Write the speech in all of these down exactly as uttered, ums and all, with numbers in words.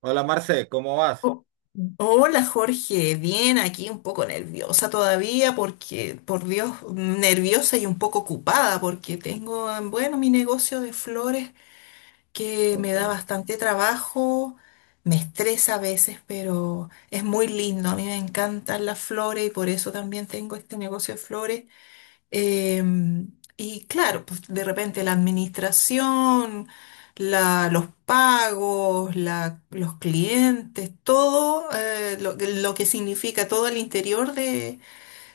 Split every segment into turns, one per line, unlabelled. Hola Marce, ¿cómo vas?
Oh, hola Jorge, bien, aquí un poco nerviosa todavía porque, por Dios, nerviosa y un poco ocupada porque tengo, bueno, mi negocio de flores que me
Ok,
da bastante trabajo, me estresa a veces, pero es muy lindo, a mí me encantan las flores y por eso también tengo este negocio de flores. Em, y claro, pues de repente la administración, la- los pagos, la- los clientes, todo eh, lo, que lo que significa todo el interior de,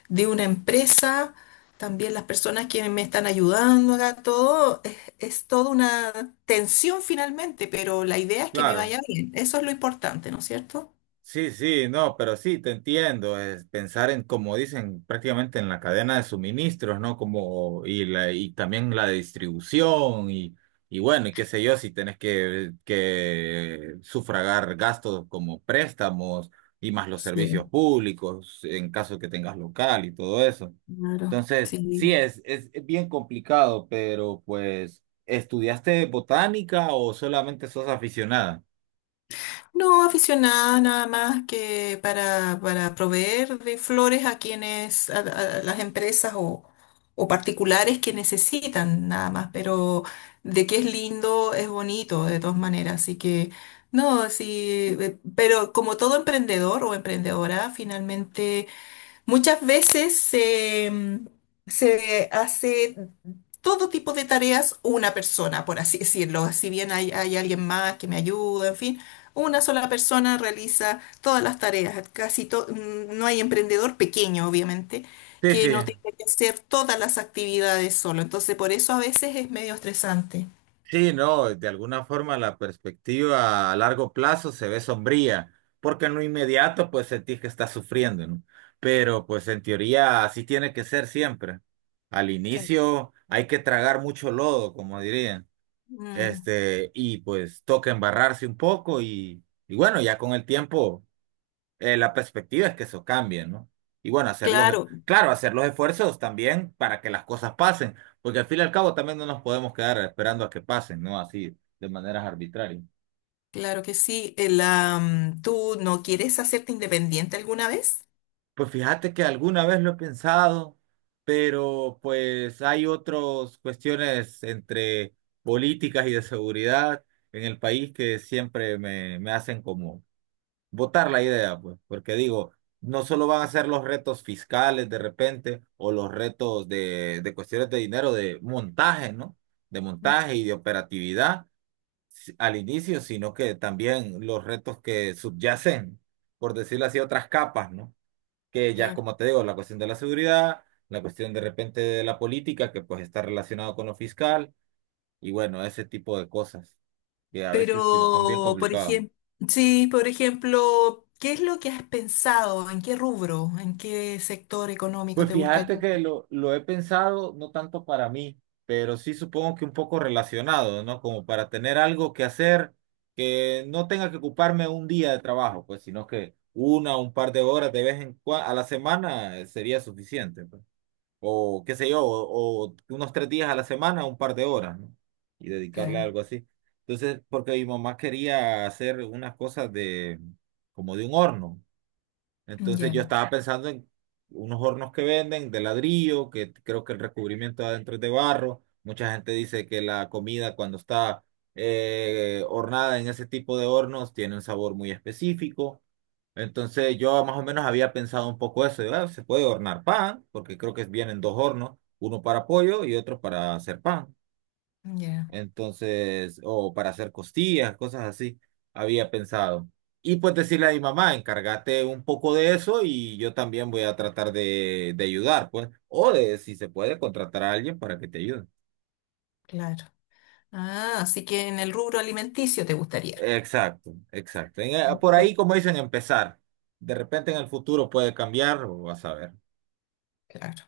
de una empresa, también las personas que me están ayudando acá, todo es, es toda una tensión finalmente, pero la idea es que me
claro.
vaya bien. Eso es lo importante, ¿no es cierto?
Sí, sí, no, pero sí, te entiendo, es pensar en, como dicen, prácticamente en la cadena de suministros, ¿no? Como, y, la, y también la distribución, y, y bueno, y qué sé yo, si tenés que, que sufragar gastos como préstamos y más los servicios
Sí,
públicos, en caso que tengas local y todo eso.
claro,
Entonces, sí,
sí.
es, es bien complicado, pero pues, ¿estudiaste botánica o solamente sos aficionada?
No, aficionada nada más que para, para proveer de flores a quienes, a, a- a las empresas o, o particulares que necesitan nada más, pero de que es lindo, es bonito de todas maneras, así que no, sí, eh, pero como todo emprendedor o emprendedora, finalmente muchas veces se se hace todo tipo de tareas una persona, por así decirlo. Si bien hay, hay alguien más que me ayuda, en fin, una sola persona realiza todas las tareas. Casi to- mm, no hay emprendedor pequeño, obviamente,
Sí,
que
sí.
no tenga que hacer todas las actividades solo. Entonces, por eso a veces es medio estresante.
Sí, no, de alguna forma la perspectiva a largo plazo se ve sombría, porque en lo inmediato pues sentís que estás sufriendo, ¿no? Pero pues en teoría así tiene que ser siempre. Al
Claro.
inicio hay que tragar mucho lodo, como dirían,
Mm,
este, y pues toca embarrarse un poco y, y bueno, ya con el tiempo eh, la perspectiva es que eso cambie, ¿no? Y bueno, hacer los,
claro,
claro, hacer los esfuerzos también para que las cosas pasen, porque al fin y al cabo también no nos podemos quedar esperando a que pasen, ¿no? Así, de maneras arbitrarias.
claro que sí. El, am, ¿tú no quieres hacerte independiente alguna vez?
Pues fíjate que alguna vez lo he pensado, pero pues hay otras cuestiones entre políticas y de seguridad en el país que siempre me, me hacen como votar la idea, pues, porque digo, no solo van a ser los retos fiscales de repente o los retos de, de cuestiones de dinero, de montaje, ¿no? De montaje y de operatividad si- al inicio, sino que también los retos que subyacen, por decirlo así, otras capas, ¿no? Que ya, como te digo, la cuestión de la seguridad, la cuestión de repente de la política, que pues está relacionado con lo fiscal, y bueno, ese tipo de cosas que a veces sí son bien
Pero, por
complicadas.
ejemplo, sí, por ejemplo, ¿qué es lo que has pensado? ¿En qué rubro? ¿En qué sector económico
Pues
te gustaría?
fíjate que lo, lo he pensado no tanto para mí, pero sí supongo que un poco relacionado, ¿no? Como para tener algo que hacer que no tenga que ocuparme un día de trabajo, pues, sino que una o un par de horas de vez en cuando a la semana eh, sería suficiente, pues. O qué sé yo, o, o unos tres días a la semana, un par de horas, ¿no? Y dedicarle a
Claro.
algo así. Entonces, porque mi mamá quería hacer unas cosas de, como de un horno. Entonces
Ya,
yo estaba pensando en unos hornos que venden de ladrillo, que creo que el recubrimiento de adentro es de barro. Mucha gente dice que la comida cuando está eh, hornada en ese tipo de hornos tiene un sabor muy específico. Entonces yo más o menos había pensado un poco eso, de, "Ah, se puede hornar pan, porque creo que vienen dos hornos, uno para pollo y otro para hacer pan".
ya,
Entonces, o para hacer costillas, cosas así, había pensado. Y pues decirle a mi mamá, encárgate un poco de eso y yo también voy a tratar de, de ayudar, pues. O de, si se puede, contratar a alguien para que te ayude.
claro. Ah, así que en el rubro alimenticio te gustaría.
Exacto, exacto. En- eh, por
Sí.
ahí, como dicen, empezar. De repente en el futuro puede cambiar, o vas a ver.
Claro.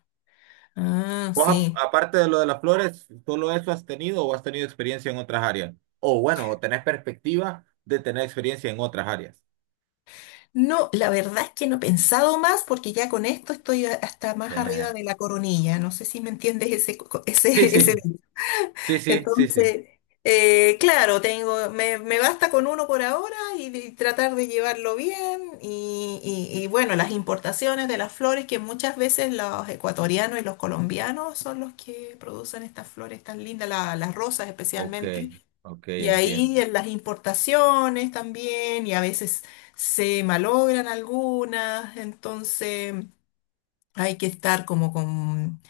Ah,
Vos, ap-
sí.
aparte de lo de las flores, ¿solo eso has tenido o has tenido experiencia en otras áreas? O bueno, o tenés perspectiva de tener experiencia en otras áreas.
No, la verdad es que no he pensado más porque ya con esto estoy a- hasta más arriba de la coronilla. No sé si me entiendes ese, co-
Sí,
ese,
sí.
ese.
Sí, sí, sí, sí.
Entonces, eh, claro, tengo, me, me basta con uno por ahora y, de- y tratar de llevarlo bien. Y, y- y bueno, las importaciones de las flores, que muchas veces los ecuatorianos y los colombianos son los que producen estas flores tan lindas, la- las rosas
Ok,
especialmente.
ok,
Y
entiendo.
ahí en las importaciones también, y a veces se malogran algunas, entonces hay que estar como con.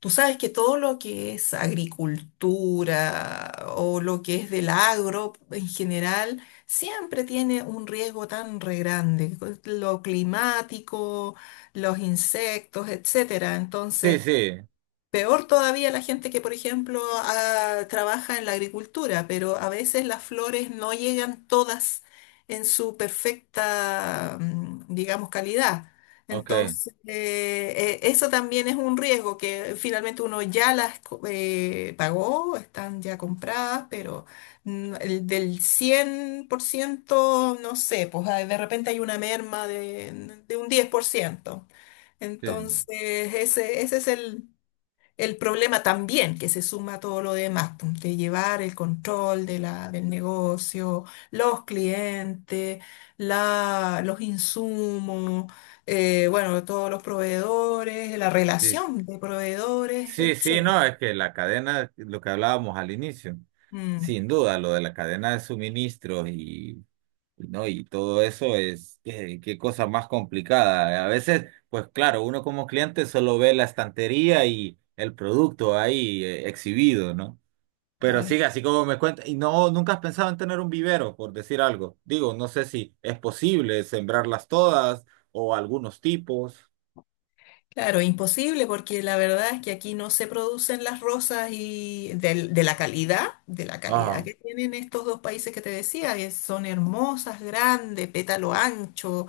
Tú sabes que todo lo que es agricultura o lo que es del agro en general siempre tiene un riesgo tan re grande, con lo climático, los insectos, etcétera.
Sí,
Entonces,
sí,
peor todavía la gente que, por ejemplo, ah, trabaja en la agricultura, pero a veces las flores no llegan todas en su perfecta, mm, digamos, calidad.
ok.
Entonces, eh, eh, eso también es un riesgo que finalmente uno ya las co- eh, pagó, están ya compradas, pero mm, el del cien por ciento no sé, pues ah, de repente hay una merma de, de un diez por ciento.
Sí,
Entonces, ese, ese es el el problema también que se suma a todo lo demás, pum, de llevar el control de la, del negocio, los clientes, la, los insumos, eh, bueno, todos los proveedores, la
sí,
relación de proveedores,
sí, sí,
etcétera.
no, es que la cadena, lo que hablábamos al inicio,
Mm,
sin duda, lo de la cadena de suministros y, y ¿no? Y todo eso es, qué, qué cosa más complicada. A veces, pues claro, uno como cliente solo ve la estantería y el producto ahí eh, exhibido, ¿no? Pero
claro.
sí, así como me cuenta, y no, nunca has pensado en tener un vivero, por decir algo. Digo, no sé si es posible sembrarlas todas o algunos tipos.
Claro, imposible porque la verdad es que aquí no se producen las rosas y del- de, la calidad, de la calidad
Ah,
que tienen estos dos países que te decía, que son hermosas, grandes, pétalo ancho,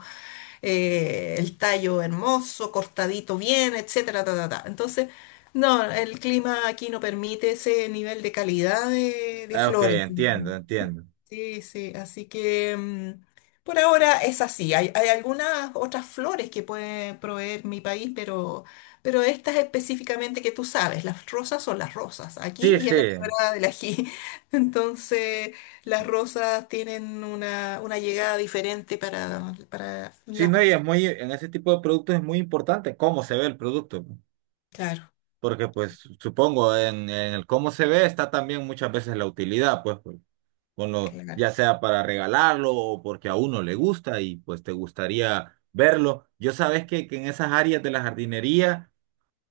eh, el tallo hermoso, cortadito bien, etcétera, ta, ta, ta. Entonces, no, el clima aquí no permite ese nivel de calidad de, de
ah, ok,
flores.
entiendo, entiendo.
Sí, sí, así que mm, por ahora es así. Hay, hay algunas otras flores que puede proveer mi país, pero, pero estas específicamente que tú sabes, las rosas son las rosas, aquí
Sí,
y
sí.
en la quebrada del ají. Entonces, las rosas tienen una, una llegada diferente para, para
Sí,
las
no, y es
mujeres.
muy, en ese tipo de productos es muy importante cómo se ve el producto, ¿no?
Claro,
Porque, pues, supongo, en, en el cómo se ve está también muchas veces la utilidad, pues, por- con lo,
claro.
ya sea para regalarlo o porque a uno le gusta y pues te gustaría verlo. Yo sabes que, que en esas áreas de la jardinería.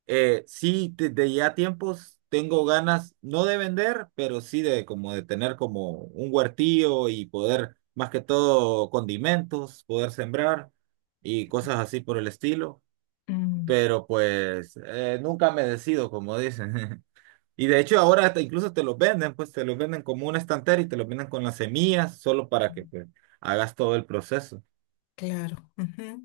Eh, sí, desde ya tiempos tengo ganas, no de vender, pero sí de como de tener como un huertillo y poder, más que todo, condimentos, poder sembrar y cosas así por el estilo.
Mm,
Pero pues eh, nunca me decido, como dicen. Y de hecho ahora hasta incluso te los venden, pues te los venden como una estantera y te los venden con las semillas, solo para que pues, hagas todo el proceso.
claro. Ujú.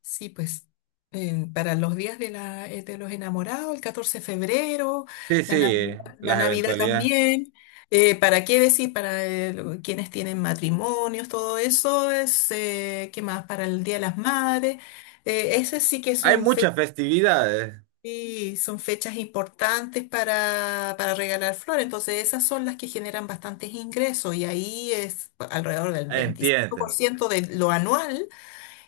Sí, pues eh, para los días de, la, eh, de los enamorados, el catorce de febrero,
Sí,
la
sí,
Navidad, la
las
Navidad
eventualidades.
también. Eh, ¿para qué decir? Para eh, lo- quienes tienen matrimonios, todo eso es, eh, ¿qué más? Para el Día de las Madres. Eh, esas sí que
Hay
son.
muchas festividades,
Sí, son fechas importantes para, para regalar flores, entonces esas son las que generan bastantes ingresos y ahí es alrededor del veinticinco por
entienden.
ciento de lo anual,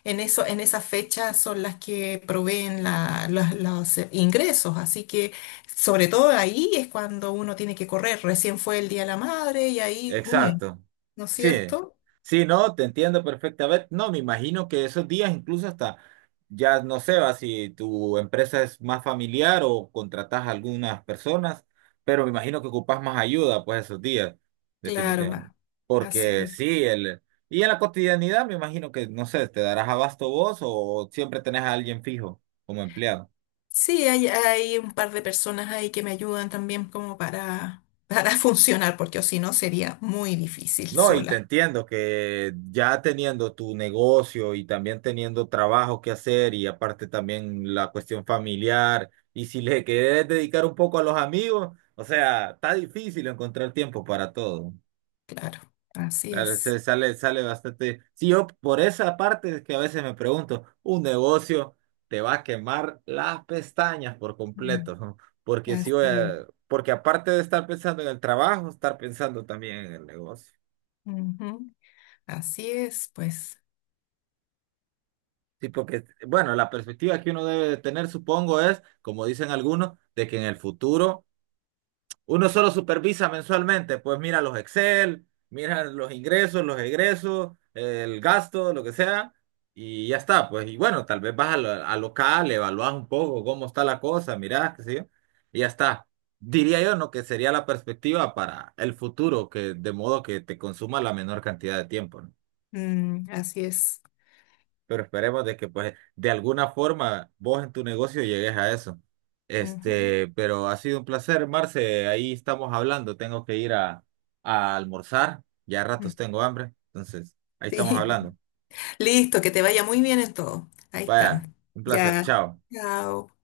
en eso, en esas fechas son las que proveen la- los, los ingresos, así que sobre todo ahí es cuando uno tiene que correr, recién fue el Día de la Madre y ahí, mm,
Exacto.
¿no es
Sí,
cierto?
sí, no, te entiendo perfectamente. No, me imagino que esos días incluso hasta, ya no sé, va, si tu empresa es más familiar o contratas a algunas personas, pero me imagino que ocupas más ayuda pues esos días,
Claro,
definitivamente.
así
Porque
es.
sí, el... Y en la cotidianidad me imagino que, no sé, te darás abasto vos o siempre tenés a alguien fijo como empleado.
Sí, hay, hay un par de personas ahí que me ayudan también como para, para funcionar, porque si no sería muy difícil
No, y te
sola,
entiendo que ya teniendo tu negocio y también teniendo trabajo que hacer y aparte también la cuestión familiar y si le querés dedicar un poco a los amigos, o sea, está difícil encontrar tiempo para todo.
claro. Así
Claro.
es.
Se sale, sale bastante. Sí, yo por esa parte es que a veces me pregunto, un negocio te va a quemar las pestañas por
Mm.
completo, ¿no? porque si
Así
voy
es.
a- porque aparte de estar pensando en el trabajo, estar pensando también en el negocio.
Ujú. Así es, pues.
Sí, porque, bueno, la perspectiva que uno debe de tener, supongo, es, como dicen algunos, de que en el futuro uno solo supervisa mensualmente, pues mira los Excel, mira los ingresos, los egresos, el gasto, lo que sea, y ya está, pues, y bueno, tal vez vas a, lo- a local, evaluás un poco cómo está la cosa, mirás, qué sé yo, y ya está. Diría yo, ¿no? Que sería la perspectiva para el futuro, que de modo que te consuma la menor cantidad de tiempo, ¿no?
Mm, así es.
Pero esperemos de que pues de alguna forma vos en tu negocio llegues a eso.
Ujú.
Este, pero ha sido un placer, Marce, ahí estamos hablando, tengo que ir a, a almorzar, ya a
Mm.
ratos tengo hambre, entonces ahí
Sí.
estamos hablando.
Listo, que te vaya muy bien en todo. Ahí
Vaya,
está.
un placer,
Ya.
chao.
Chao.